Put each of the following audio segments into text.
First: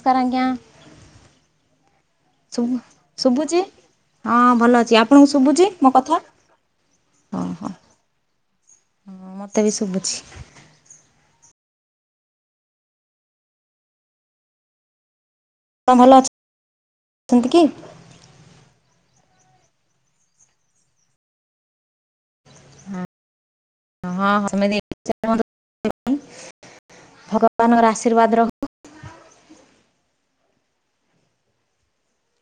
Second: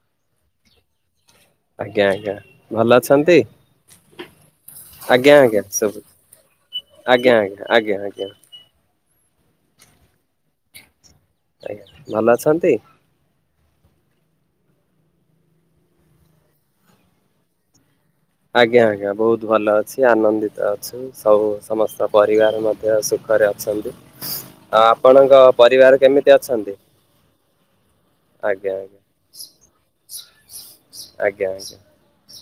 Sir ଆଜ୍ଞା ଆଜ୍ଞା ଆଜ୍ଞା ଶୁଭ ଭଲ ଅଛନ୍ତି? ଶୁଭୁଛିି? ହଁ ଭଲ ଅଛି, ଆପଣଙ୍କୁ ଆଜ୍ଞା ଆଜ୍ଞା ଶୁଭୁଛି ମୋ ସବୁ କଥା? ଆଜ୍ଞା ଓହୋ। ଆଜ୍ଞା ଆଜ୍ଞା ଆଜ୍ଞା। ହଁ ମତେ ବି ଶୁଭୁଛି। ଆଜ୍ଞା, ଭଲ ଅଛନ୍ତି? ହଁ ଭଲ ଅଛି। ଅଛନ୍ତି କି? ଆଜ୍ଞା ଆଜ୍ଞା ବହୁତ ଭଲ ଅଛି, ଆନନ୍ଦିତ ଅଛି। ସବୁ ସମସ୍ତ ପରିବାର ମଧ୍ ଧ୍ୟ ସୁଖରେ ଅଛନ୍ତି, ହଁ ହଁ ସେମିତି ଆଉ ଆପଣଙ୍କ ପରିବାର କେମିତି ଅଛନ୍ତି? [unintelligible] ବାନଙ୍କର ଆଶୀର୍ବାଦ ରହୁ। ଆଜ୍ଞା ଆଜ୍ଞା ଆଜ୍ଞା ଆଜ୍ଞା।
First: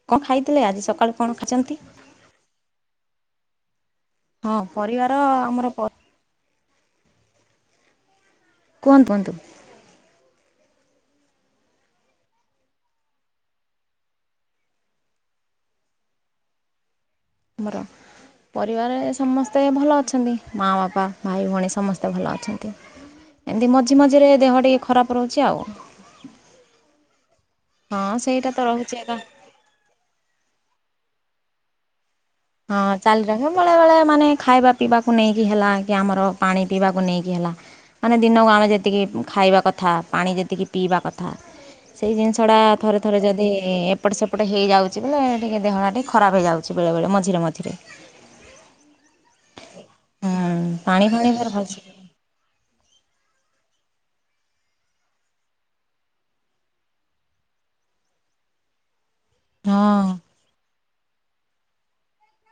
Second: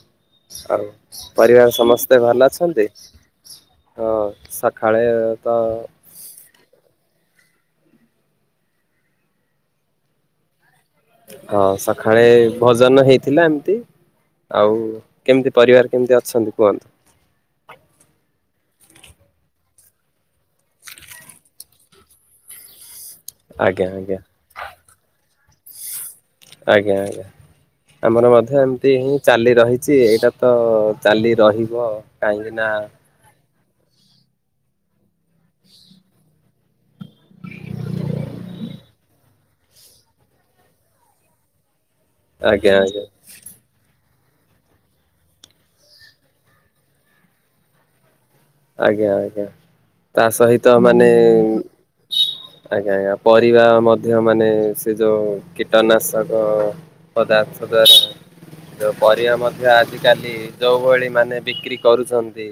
କଣ ଖାଇଥିଲେ ଆଜି ଆଉ ସକାଳୁ କଣ ପରିବାର ଖାଇଛନ୍ତି? ସମସ୍ତେ ଭଲ ଅଛନ୍ତି? ହଁ ସକାଳେ ପରିବାର ତ ଆମର ପ କୁହନ୍ତ କୁହନ୍ତୁ। ହଁ ସକାଳେ ଭଜନ ହେଇଥିଲା ଏମତି। ଆଉ କେମିତି ପରିବାର କେମିତି ଅଛନ୍ତି କୁହନ୍ତୁ? ଆମର? ପରିବାରରେ ସମସ୍ତେ ଭଲ ଅଛନ୍ତି ମାଆ, ବାପା, ଭାଇ, ଭଉଣୀ, ସମସ୍ତେ ଭଲ ଅଛନ୍ତି। ହଁ। ଏମିତି ମଝି ମଝିରେ ଦେହ ଟିକେ ଖରାପ ରହୁଛି ଆଉ। ଆଜ୍ଞା ଆଜ୍ଞା ହଁ ଆମର ସେଇଟା ମଧ୍ୟ ତ ରହୁଛି ଏମିତି ଏକା। ହିଁ ଚାଲି ରହି ଛି, ଏଇଟା ତ ଚାଲି ରହିବ କାହିଁକି ନା ହଁ ଚାଲି ରହିବ। ବେଳେ ବେଳେ ମାନେ ଖାଇବା ପିଇବାକୁ ନେଇକି ହେଲା, କି ଆମର ପାଣି ପିଇବାକୁ ନେଇକି ହେଲା। ମାନେ ଦିନକୁ ଆମେ ଯେତିକି ଖାଇବା କଥା, ପାଣି ଯେତିକି ପିଇବା କଥା। ସେଇ ଜିନିଷଟା ଆଜ୍ଞା ଥରେ ଆଜ୍ଞା ଥରେ ଯଦି ଏ ଏପଟ ସେପଟ ହେଇଯାଉଛି ବୋଲେ, ଟିକେ ଦେହ ଟିକେ ଖରାପ ହେଇଯାଉଛି ବେଳେ ବେଳେ ମଝିରେ ମଝିରେ। ଆଜ୍ଞା ଆଜ୍ଞା ତା ହୁଁ ସହିତ ପାଣି ମାନେ ଫାଣି ଫେରେ ଭଲସେ ଆଜ୍ଞା ଆଜ୍ଞା ପରିବା ମଧ୍ୟ ମାନେ ସେ ଯୋଉ କୀଟନାଶକ ପଦାର୍ଥ ଦ୍ୱାରା ପରିବା ଆମର ହଁ ଆଜିକାଲି ଯେଉ ଭଳି ମାନେ ବିକ୍ରି କରୁଛନ୍ତି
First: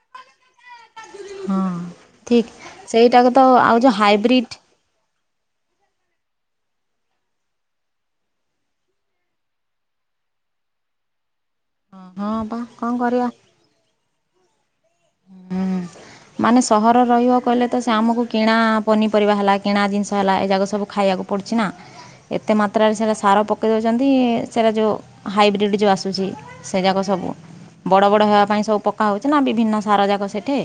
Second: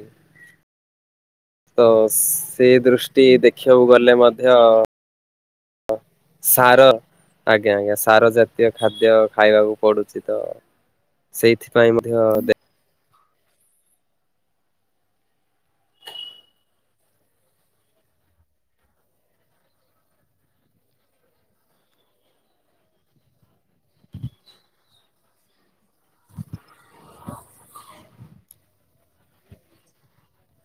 ହଁ ତ ଠିକ୍ ସେ ଦୃଷ୍ଟି ସେଇଟାକୁ ତ ଆଉ ଦେଖିବାକୁ ଯେଉଁ ଗଲେ ମଧ୍ୟ ହାଇବ୍ରିଡ଼୍ ସାର ଆଜ୍ଞା ଆଜ୍ଞା ସାର ଜାତୀୟ ଖାଦ୍ୟ ଖାଇବାକୁ ପଡୁଛି ତ ସେଇଥି ହଁ ପା କଣ କରିବା ହୁଁ ହିଁ ମାନେ ସହରରେ ରହିବାକୁ ହେଲେ ତ ସେ ଆମକୁ କିଣା ପନିପରିବା ହେଲା କିଣା ଜିନିଷ ହେଲା ଏଗୁରା ସବୁ ଖାଇବାକୁ ପଡୁଛିନା ଏତେ ମାତ୍ରାରେ ସେଗୁଡା ସାର ପକେଇ ଦେଉଛନ୍ତି ସେଟା ଯେଉଁ ହାଇବ୍ରିଡ଼୍ ଯେଉଁ ଆସୁଛି ସେ ଯାକ ସବୁ ବଡ଼ ବଡ଼ ହେବା ପାଇଁ ସବୁ ପକ୍କା ହେଉଛି ନା ବିଭିନ୍ନ ସାର ଯାକ ସେଠି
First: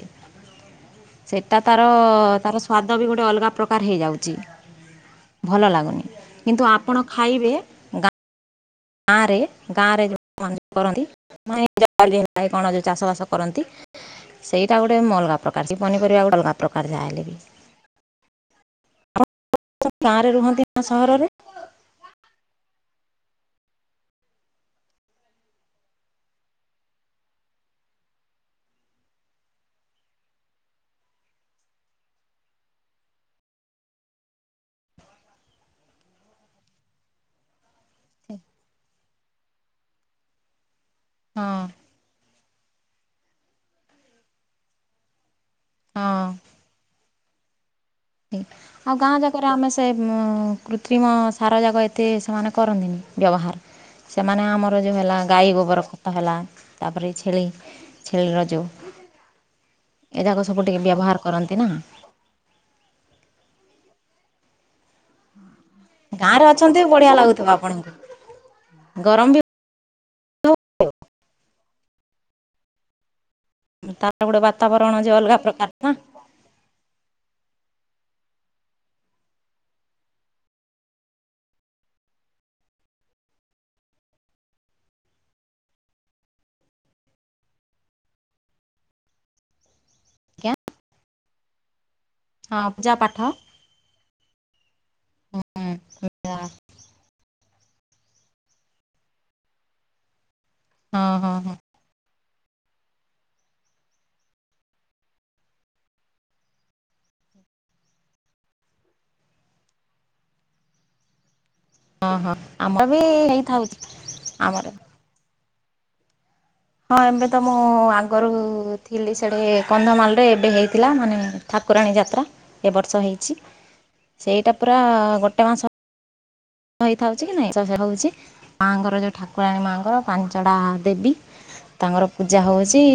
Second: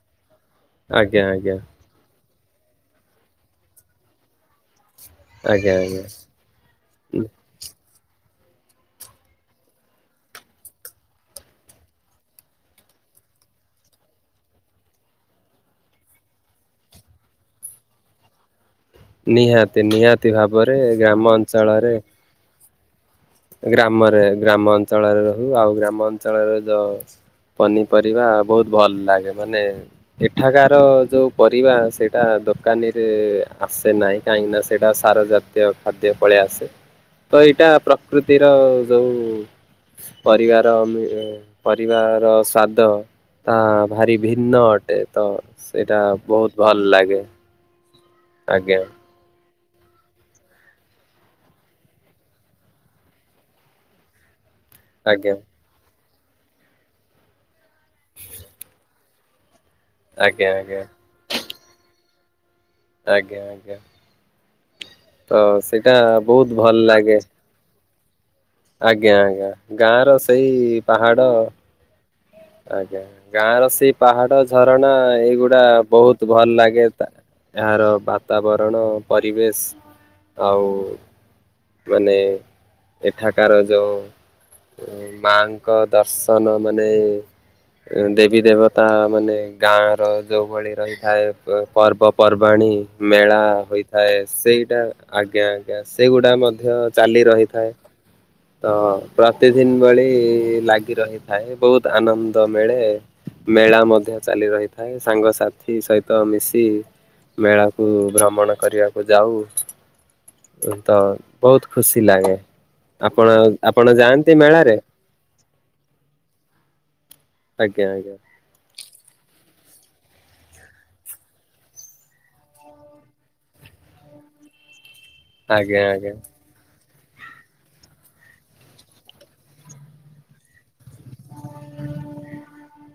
ଆଜ୍ଞା ଆଜ୍ଞା ସେଟା ତାର ତାର ସ୍ୱାଦ ବି ଗୋଟେ ଅଲଗା ପ୍ରକାର ହେଇଯାଉଛି ଭଲ ଆଜ୍ଞା ଆଜ୍ଞା ଲାଗୁନି କିନ୍ତୁ ଆପଣ ଖାଇବେ ଆରେ ଗାଁରେ ଯେଉଁ କରନ୍ତି ନାଇଁ କଣ ଯୋଉ ଚାଷ ବାସ କରନ୍ତି ସେଇଟା ଗୋଟେ ଅଲଗା ପ୍ରକାର ସେ ପନିପରିବା ଗୋଟେ ଅଲଗା ପ୍ରକାର ଯାହା ହେଲେ ବି ଆପଣ ନିହାତି ଗାଁରେ ନିହାତି ରୁହନ୍ତି ଭାବରେ ନା ସହରରେ? ଗ୍ରାମ ଅଞ୍ଚଳରେ ଗ୍ରାମରେ ଗ୍ରାମ ଅଞ୍ଚଳରେ ରହୁ ଆଉ ଗ୍ରାମ ଅଞ୍ଚଳରେ ଯ ପନିପରିବା ବହୁତ ଭଲ ଲାଗେ ମାନେ ଏଠାକାର ଯୋଉ ପରିବା ସେଇଟା ଦୋକାନୀରେ ଆସେ ନାହିଁ କାହିଁକି ନା ସେଇଟା ସାର ଜାତୀୟ ଖାଦ୍ୟ ପଳେଇ ଆସେ ତ ଏଇଟା ପ୍ରକୃତିର ଯୋଉ ପରିବାର ମ ହଁ ପରିବାର ସ୍ଵାଦ ତା ଭାରି ଭିନ୍ନ ଅଟେ ତ ସେଇଟା ହଁ। ବହୁତ ଭଲ ଲାଗେ ଆଜ୍ଞା ଆଉ ଗାଁ ଯାକ ଆମେ ସେ କୃତ୍ରିମ ସାର ଯାକ ଏତେ ସେମାନେ କରନ୍ତିନି ବ୍ୟବହାର ସେମାନେ ଆମର ଯେଉଁ ହେଲା ଆଜ୍ଞା ଗାଈ ଗୋବର ଖତ ହେଲା ତାପରେ ଛେଳି ଛେଳିର ଯେଉଁ ଏ ଯାକ ଆଜ୍ଞା ସବୁ ଆଜ୍ଞା ଟିକେ ବ୍ୟବହାର କରନ୍ତି ନା ଆଜ୍ଞା ଆଜ୍ଞା ତ ସେଇଟା ବହୁତ ଭଲ ଲାଗେ ତ ଆପଣଙ୍କୁ ଆଜ୍ଞା ଗରମ ବି ଆଜ୍ଞା ଗାଁର ସେଇ ପାହାଡ଼ ଆଜ୍ଞା ଗାଁ ର ସେଇ ତାର ପାହାଡ଼ ଗୋଟେ ଝରଣା ବାତାବରଣ ଯେ ଅଲଗା ଏଇଗୁଡା ପ୍ରକାର ନା ବହୁତ ଭଲ ଲାଗେ ଗାଁ ର ବାତାବରଣ ପରିବେଶ ଆଉ ମାନେ ଏଠାକାର ଯେଉଁ ମାଙ୍କ ଦର୍ଶନ ମାନେ ଦେବୀ ଦେବତା ମାନେ ଗାଁ ଆଜ୍ଞା ଯେଉଭଳି ରହିଥାଏ ହଁ ପର୍ବପର୍ବାଣିୀ ପୂଜା ପାଠ ମେଳା ହୋଇଥାଏ ଥାଏ ସେଇଟା ଆଜ୍ଞା ଆଜ୍ଞା ହଁ ସେଇଗୁଡା ମଧ୍ୟ ଚାଲି ରହିଥାଏ ତ ପ୍ରତିଦିନ ଭଳି ଲାଗି ହଁ ହଁ ରହିଥାଏ ବହୁତ ଆନନ୍ଦ ମିଳେ ମେଳା ମଧ୍ୟ ଚାଲି ରହିଥାଏ ସାଙ୍ଗସାଥି ସହିତ ମିଶି ମେଳା କୁ ଭ୍ରମଣ କରିବାକୁ ଯାଉ ତ ବହୁତ ଖୁସି ଲାଗେ ଆମର ବି ଆପଣ ହେଇଥାଉଛି ଆପଣ ଯାଆନ୍ତି ଆମର ମେଳାରେ ହଁ ଏବେ ତ ମୁଁ ଆଜ୍ଞା ଆଜ୍ଞା ଆଗରୁ ଥିଲି ସେଠେ କନ୍ଧମାଳରେ ଏବେ ହେଇଥିଲା ମାନେ ଠାକୁରାଣୀ ଯାତ୍ରା ଏବର୍ଷ ହେଇଛି। ସେଇଟା ପୁରା ଗୋଟେ ଆଞ ଆଞ। ହେଇ ଥାଉଛି କି ନାଇଁ ହଉଛି ମାଆଙ୍କର ଯୋଉ ଠାକୁରାଣୀ ମାଆଙ୍କର ପାଞ୍ଚଟା ଦେବୀ ତାଙ୍କର ପୂଜା ହେଉଛି।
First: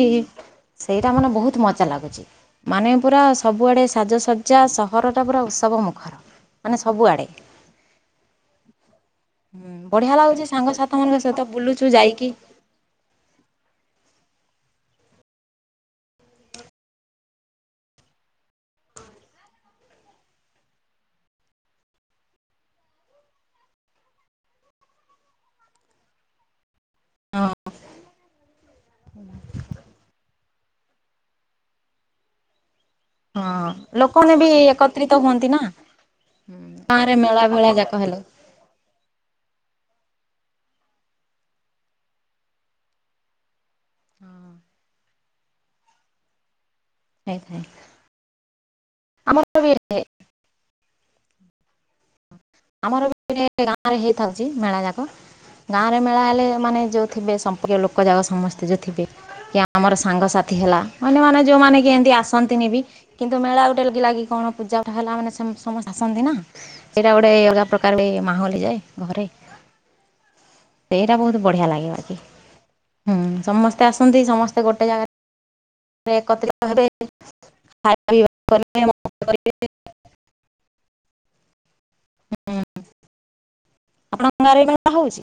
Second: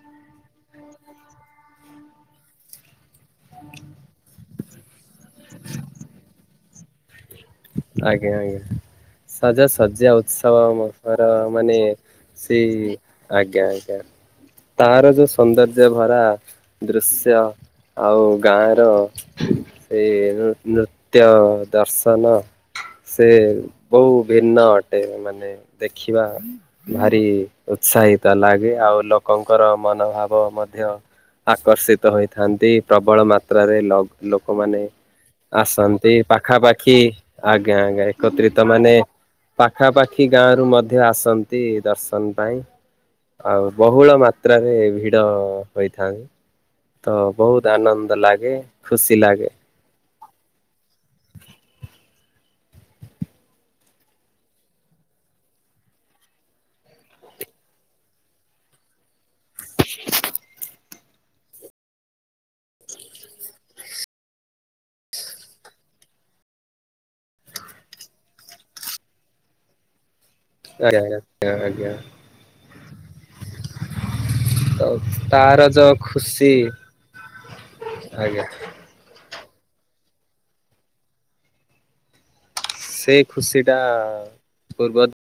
ସେଇଟା ମାନେ ବହୁତ ମଜା ଲାଗୁଛି। ମାନେ ପୁରା ସବୁଆଡ଼େ ସାଜସଜ୍ଜା ସହରଟା ପୁରା ଉତ୍ସବ ମୁଖର ମାନେ ସବୁଆଡ଼େ। ଆଜ୍ଞା ଆଜ୍ଞା ସଜ ବଢ଼ିଆ ଶଯ୍ୟା ଲାଗୁଛି ଉତ୍ସବ ସାଙ୍ଗସାଥି ମାନଙ୍କ ମର ସହିତ ମାନେ ବୁଲୁଛୁ ଯାଇକି। ସେ ଆଜ୍ଞା ଆଜ୍ଞା। ତାର ଯୋଉ ସୌନ୍ଦର୍ଯ୍ୟ ଭରା ଦୃଶ୍ୟ ଆଉ ଗାଁ ର ସେଇ ନୃତ୍ୟ ଦର୍ଶ ସେ ବହୁ ଭିନ୍ନ ଅଟେ ମାନେ ଦେଖିବା ଭାରି ହଁ ଉତ୍ସାହିତ ଲାଗେ ଆଉ ଲୋକଙ୍କର ମନୋଭାବ ମଧ୍ୟ ଆକର୍ଷିତ ହୋଇଥାନ୍ତି। ପ୍ରବଳ ହଁ ମାତ୍ରାରେ ବି ଲୋକମାନେ ଏକତ୍ରିତ ହୁଅନ୍ତି ନା। ଆସନ୍ତି ହୁଁ ପାଖାପାଖି ଆଜ୍ଞା ଗାଁରେ ମେଳା ଭେଳା ଯାକ ଆଜ୍ଞା ହେଲେ ବତ୍ରିତ ମାନେ ପାଖାପାଖି ଗାଁ ରୁ ମଧ୍ୟ ଆସନ୍ତି ଦର୍ଶନ ପାଇଁ। ଆଉ ବହୁଳ ମାତ୍ରାରେ ଭିଡ ହୋଇଥାନ୍ତି। ତ ହେଇଥାଏ ବହୁତ ଆନନ୍ଦ ଲାଗେ ଖୁସି ଲାଗେ। [inaudible] ଆମର ଗାଁ ରେ ହେଇଥାଉଛି ମେଳା ଯାକ। ଗାଁରେ ମେଳା ହେଲେ ମାନେ ଯେଉଁ ଥିବେ ସମ୍ପର୍କୀୟ ଲୋକ ଯାକ ସମସ୍ତେ ଯେଉଁ ଥିବେ। କି ଆମର ସାଙ୍ଗସାଥି ହେଲା ଅନ୍ୟମାନେ ଯୋଉମାନେ କି ଏମିତି ଆସ ହନ୍ତିନି ବି କିନ୍ତୁ ମେଳା ଗୋଟେ ଲ ଲାଗି କଣ ପୂଜା ଉଠା ହେଲା ମାନେ ସମସ୍ତେ ଆସନ୍ତି ନା। ସେଇଟା ଅଲଗା ପ୍ରକାର ମାହଲିଯାଏ ଘରେ। ଆଜ୍ଞା ସେଇଟା ବହୁତ ଆଜ୍ଞା ବଢିଆ ଆଜ୍ଞା ଲାଗେ ହୁଁ ସମସ୍ତେ ଆସନ୍ତି ସମସ୍ତେ ତ ଗୋଟେ ତାର ଯୋଉ ଜାଗାରେ ଖୁସି ଏକତ୍ରିତ ଭାବେ ଆଜ୍ଞା [unintelligible] [unintelligible] ସେଇ ଖୁସି ଟା ଆପଣଙ୍କ ଗାଁରେ ମେଳା ପୂର୍ବ ହଉଛି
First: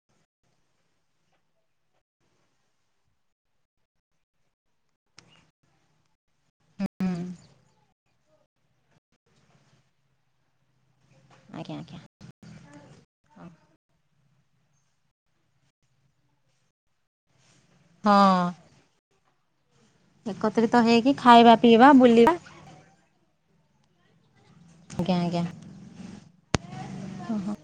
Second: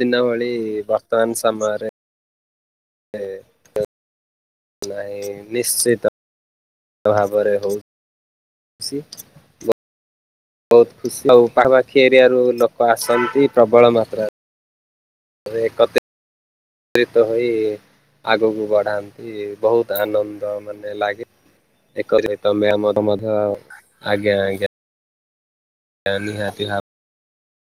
ଦିନ ଭଳି ବର୍ତମାନ ସମୟରେ [inaudible] ନାହିଁ ନିଶ୍ଚିତ ହୁଁ ଭାବରେ ହଉ। [inaudible] ବହୁତ ଖୁସି ଆଉ ଆଜ୍ଞା ଆଜ୍ଞା ପାଖାପଖି ଏରିଆ ର ଲୋକ ଆସନ୍ତି ପ୍ରବଳ ମାତ୍ରାରେ ତିତ ହୋଇ ହଁ। ଆଗକୁ ବଢ଼ାନ୍ତି ବହୁତ ଆନନ୍ଦ ଏକତ୍ରିତ ମାନେ ହେଇକି ଲାଗେ ଖାଇବା ପିଇବା ଏକ ବୁଲିବା ସହିତ ମ୍ୟାାମ ଆଜ୍ଞା ଆଜ୍ଞା। [inaudible] ମାନି ହ୍ୟାପି ହ୍ୟାପି ଓ ହୋ।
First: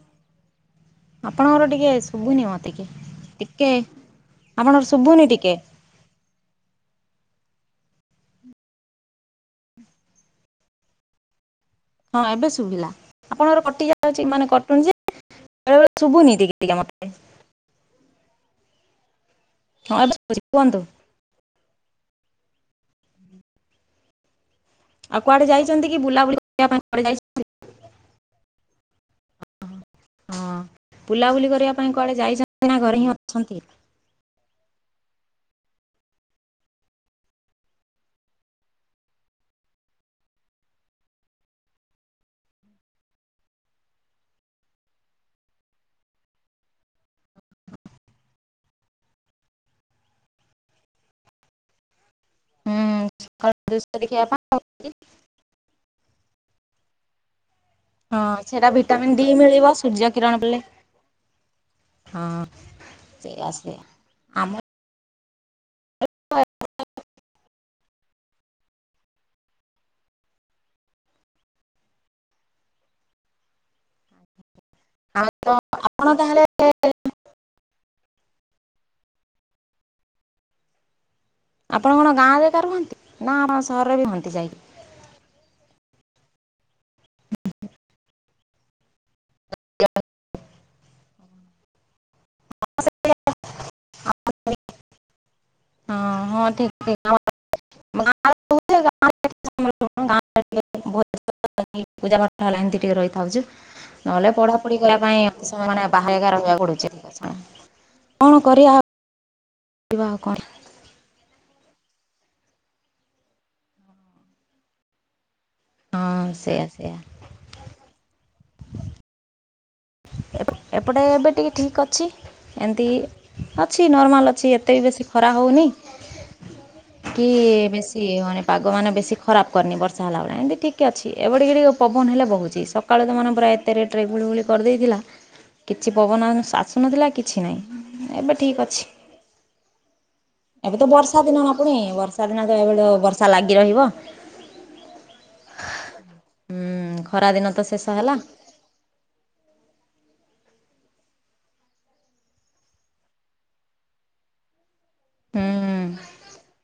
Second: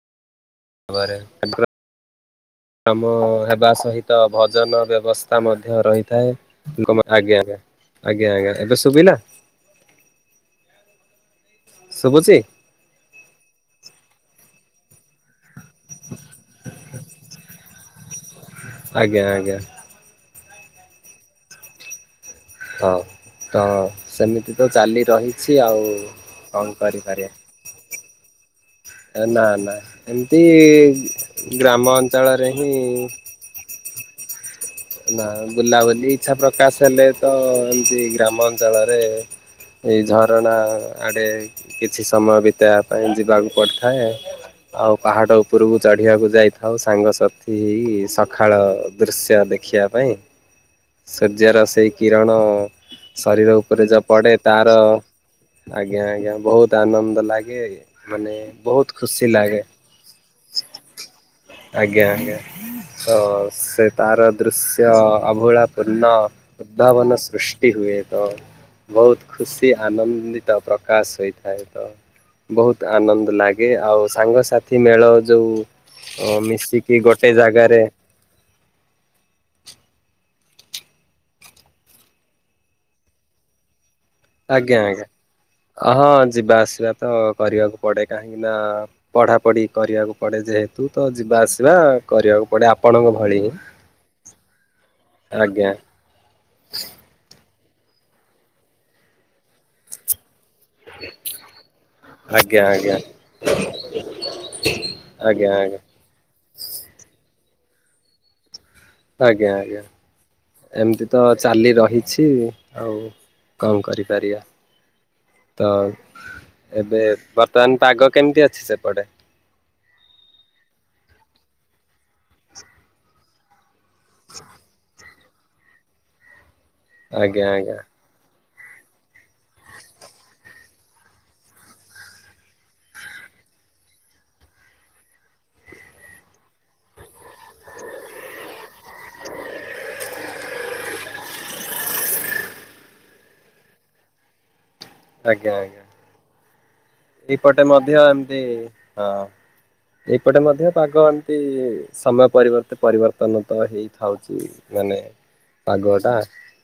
ଶୁଭୁନି ମତେ କି ମ ଟିକେ ହେବା ସହିତ ଭଜନ ଆପଣଙ୍କର ଶୁଭୁନି ବ୍ୟବସ୍ଥା ଟିକେ ମଧ୍ୟ ରହି ତ ଆଜ୍ଞା ଆ ଆଜ୍ଞା ଆଜ୍ଞା ଏବେ ଶୁଭିଲା। ହଁ ଶୁଭୁଛି ଏବେ ଶୁଭିଲା ଆପଣଙ୍କର କଟି ଯାଉ ଅଛି ମାନେ କଟୁନ ଯେ ବେଳେବେଳେ ଶୁଭୁନତି ତିକେ ତିକେ ମତେ। ଆଜ୍ଞା ଆଜ୍ଞା। ହଁ ଏବେ ଶୁଭୁଛି କୁହନ୍ତୁ। ହଁ ତ ସେମିତି ତ ଚାଲି ଆଉ କୁଆଡେ ରହିଛି ଆଉ ଯାଇଛନ୍ତି କି ବୁଲାବୁଲି କରିବା କଣ ପାଇଁ କୁଆଡେ ଯାଇ କରିପାରିବା। ନା ନା ଏମତି ହଁ। ଗ୍ରାମ ଅଞ୍ଚଳରେ ହିଁ ଛନ୍ତି ନା ବୁଲାବୁଲି ଇଚ୍ଛା ପ୍ରକାଶ ହେଲେ ତ ଏମତି ଗ୍ରାମ ଅଞ୍ଚଳରେ ଏଇ ଝରଣା ଆଡ଼େ କିଛି ସମୟ ବିତେଇବା ପାଇଁ ଯିବାକୁ ପଡ଼ିଥାଏ। ଆଉ ପାହାଡ ଉପରକୁ ଚଢିବାକୁ ଯାଇଥାଉ ସାଙ୍ଗସାଥି ହି ସକାଳ ଦୃଶ୍ୟ ଦେଖ ଦେଖିବା ପାଇଁ ସୂର୍ଯ୍ୟର ସେଇ କିରଣ ହୁଁ ଶରୀର ସକାଳ ଉପରେ ଯ ଦୃଶ୍ୟ ଦେଖିବା ପଡେ ପାଇଁ ତାର ଆଜ୍ଞା ଆଜ୍ଞା ବହୁତ ଆନନ୍ଦ ଲାଗେ। ହଁ ମାନେ ସେଟା ବହୁତ ଭିଟାମିନ୍ ଖୁସି ଡି ଲାଗେ ମିଳିବ ସୂର୍ଯ୍ୟ କିରଣ ବେଳେ। ଆଜ୍ଞା ଆଜ୍ଞା ତ ସେଇଆ ସେଇଆ ସେ ତାର ଆମ ଦୃଶ୍ୟ ସେ ଆଭୋଳା ପୂର୍ଣ ଉଦ୍ଧାବନ ସୃଷ୍ଟି ହୁଏତ। ବହୁତ ଖୁସି ଆନନ୍ଦିତ ପ୍ରକାଶ ହୋଇଥାଏ ତ ବହୁତ ଆନନ୍ଦ ଲାଗେ ଆଉ ସାଙ୍ଗସାଥି ମେଳର ଯୋଉ ଆପଣ ଓ ତାହେଲେ ମିଶିକି ଗୋଟେ ଜାଗାରେ ଆପଣ କଣ ଗାଁ ଜାଗା ରୁହନ୍ତି ନା ଆପଣ ସହରରେ ହୁଅନ୍ତି ଯାଇ। ଆଜ୍ଞା ଆଜ୍ଞା ହଁ ଯିବା ଆସିବା ତ କରିବାକୁ ପଡେ କାହିଁକି ନା ପଢା ପଢି କରିବାକୁ ପଡେ ଯେହେତୁ ତ ଯିବା ଆସିବା କରିବାକୁ ପଡେ ଆପଣଙ୍କ ଭଳି ହିଁ। ଆଜ୍ଞା। ହଁ ହଁ ଠିକ ଠିକ୍ [unintelligible] ଭୋଜି [unintelligible] ପୂଜା ପାଠ ହେ ଆଜ୍ଞା ଏମତି ଆଜ୍ଞା ଟିକେ ରହିଥାଉଚୁ ନହେଲେ ପଢା ପଢି କରିବା ପାଇଁ ଆଜ୍ଞା ସମୟ ଆଜ୍ଞା ମାନେ ବାହ ଏକା ରହିବାକୁ ପଡ଼ୁଛି କଣ କରିବା। ଆଜ୍ଞା ଆଜ୍ଞା। ଶିବା ଆଉ କଣ? ଏମିତି ତ ଚାଲି ରହିଛି ଆଉ କଣ କରିପାରିବା। ତ ହଁ ସେଇଆ ସେଇଆ। ଏବେ ବର୍ତ୍ତମାନ ପାଗ କେମିତି ଅଛି ସେପଟେ? ଏପଟେ ଏବେ ଟିକେ ଠିକ ଅଛି ଏମତି ଅଛି ନର୍ମାଲ ଅଛି ଏତେ ବି ବେଶୀ ଖରା ହଉନି କି ଆଜ୍ଞା ଆଜ୍ଞା ବେଶୀ କିଏ ହଉନି ପାଗ ମାନ ବେଶି ଖରାପ କରିନି ବର୍ଷା ହେଲାଭଳିଆ ଏମିତି ଠିକ ଟିକେ ଅଛି ଏବେ ଟିକେ ଟିକେ ପବନ ହେଲେ ବହୁଛି ସକାଳୁ ତ ମାନେ ଏତେ ରେଟରେ ଗୁଳିଗୁଳି କରିଦେଇଥିଲା। କିଛି ପବନ ଆସୁନଥିଲା କିଛି ନାହିଁ ଏବେ ଠିକ୍ ଅଛି। ଏବେ ତ ବର୍ଷା ଦିନ ପୁଣି ବର୍ଷା ଦିନ ତ ଏବେ ବର୍ଷା ଲାଗି ରହିବ। [inaudible] ଆଜ୍ଞା ଆଜ୍ଞା। ହୁଁ ଖରା ଦିନ ତ ଏପଟେ ଶେଷ ମଧ୍ୟ ହେଲା ଏମିତି ହଁ ଏଇପଟେ ମଧ୍ୟ ପାଗ ଏମିତି ସମୟ ପରିବର୍ତ୍ତ ପରିବର୍ତନ ତ ହେଇଥାଉଛି। ମାନେ ହୁଁ ପାଗ ଟା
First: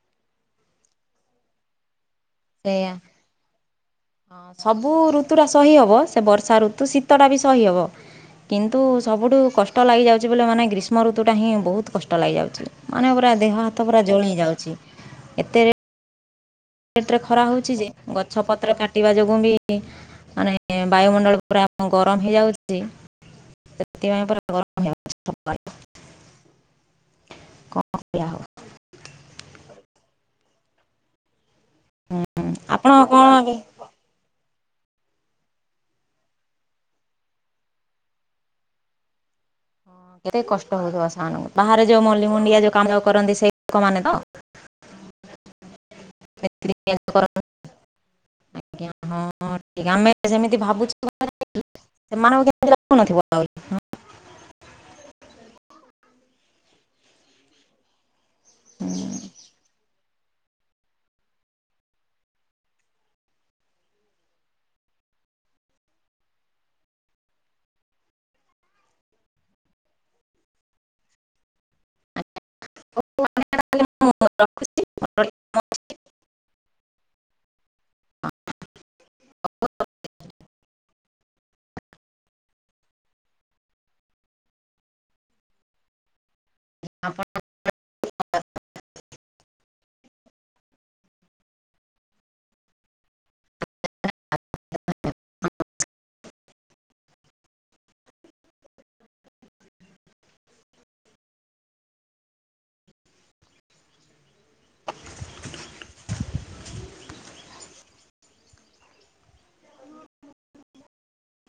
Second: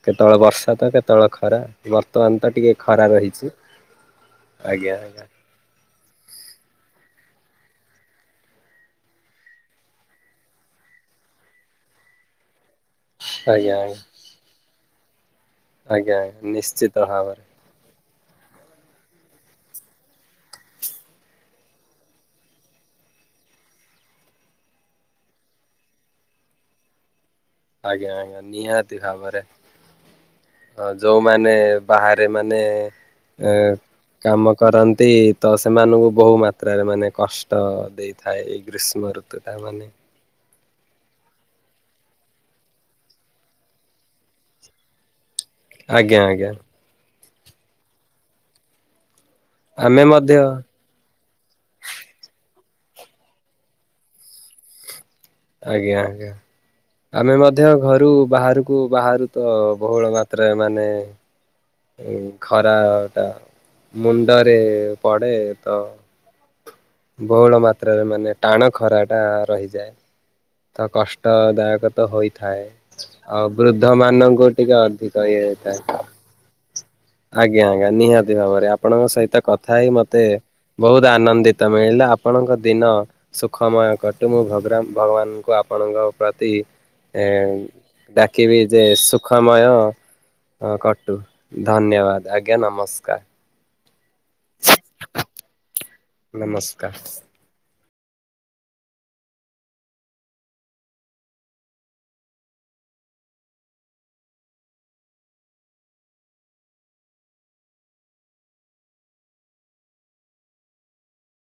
କେତେବେଳେ ବର୍ଷା ତ କେତେବେଳେ ଖରା। ବର୍ତ୍ତମାନ ତ ଟିକେ ସେଇଆ। ଖରା ରହିଛି ଆଜ୍ଞା ଆଜ୍ଞା। ପୁରା ସହି ହବ। ବର୍ଷା ଋତୁ ଶୀତ ଟା ବି ସହି ହବ। କିନ୍ତୁ ସବୁଠୁ କଷ୍ଟ ଲାଗିଯାଉଛି ବୋଲି ମାନେ ଗ୍ରୀଷ୍ମ ଋତୁଟା ହିଁ ବହୁତ କଷ୍ଟ ଲାଗିଯାଉଛି। ମାନେ ପୁରା ଦେହ ଆଜ୍ଞା ଆଜ୍ଞା ହାତ ପୁରା ଜଳି ଯାଉଛି ଏତେରେ ଆଜ୍ଞା ନିଶ୍ଚୟ। ଏତେ ଖରା ହଉଛି ଯେ ଗଛ ପତ୍ର କାଟିବା ଯୋଗୁଁ ବି ମାନେ ବାୟୁମଣ୍ଡଳ ପରା ଗରମ ହେଇଯାଉଛି। ସେଥିପାଇଁପରା [unintelligible] [inaudible] ଆଜ୍ଞା ଆଜ୍ଞା ଆଉ ନିହାତି ଭାବରେ ଯୋଉମାନେ ବାହାରେ ମାନେ ଆପଣ କ'ଣ ଏ ଏବେ କାମ କରନ୍ତି ତ ସେମାନଙ୍କୁ ବହୁ ମାତ୍ରାରେ ମାନେ କଷ୍ଟ ଦେଇଥାଏ ଏଇ ଗ୍ରୀଷ୍ମ ଋ ତ ତାମାନେ କେତେ କଷ୍ଟ ହଉିବ ସେମାନଙ୍କୁ ବାହାରେ ଯୋଉ ମଳିମୁଣ୍ଡିଆ ଯୋଉ କାମ କରନ୍ତି ସେଇ ଲୋକମାନୋନେ ତ ଆଜ୍ଞା ଆଜ୍ଞା। ଏମିତି କରୁ [unintelligible] ଆଜ୍ଞା ହଁ ଆମେ ସେମିତି ଭାବୁଛେ [unintelligible] ସେମାଙ୍କୁ କେମିତି ଲାଗୁ ନଥିବ। ଆଜ୍ଞା ଆଜ୍ଞା ଆମେ ମଧ୍ୟ ଘରୁ ବାହାରକୁ ବାହାରୁ ତ ବହୁଳ ମା ରେ ମାନେ ଖରା ଟା ମୁଣ୍ଡରେ ପଡେ ତ ବହୁଳ ମାତ୍ରାରେ ମାନେ ଟାଣ ଖରାଟା ରହିଯାଏ। ତ କଷ୍ଟଦାୟକ ତ ହୋଇଥାଏ। ଅବୃଦ୍ଧ ମାନଙ୍କୁ ଟିକେ ଅଧିକ [unintelligible] ଆଜ୍ଞା ଆଜ୍ଞା ନିହାତି ଭାବରେ ଆପଣଙ୍କ ସହିତ କଥା ହେଇ ମତେ ବହୁତ ଆନନ୍ଦିତ ମିଳିଲା ଆପଣଙ୍କ ଦିନ ସୁଖମୟ କଟୁ ମୁଁ ଭଗ୍ର ଭଗବାନଙ୍କୁ ଆପଣଙ୍କ ପ୍ରତି ଏ ଡାକିବି ଯେ ସୁଖମୟ କଟୁ। ଧନ୍ୟବାଦ ଆଜ୍ଞା ନମସ୍କାର। ନମସ୍କାର।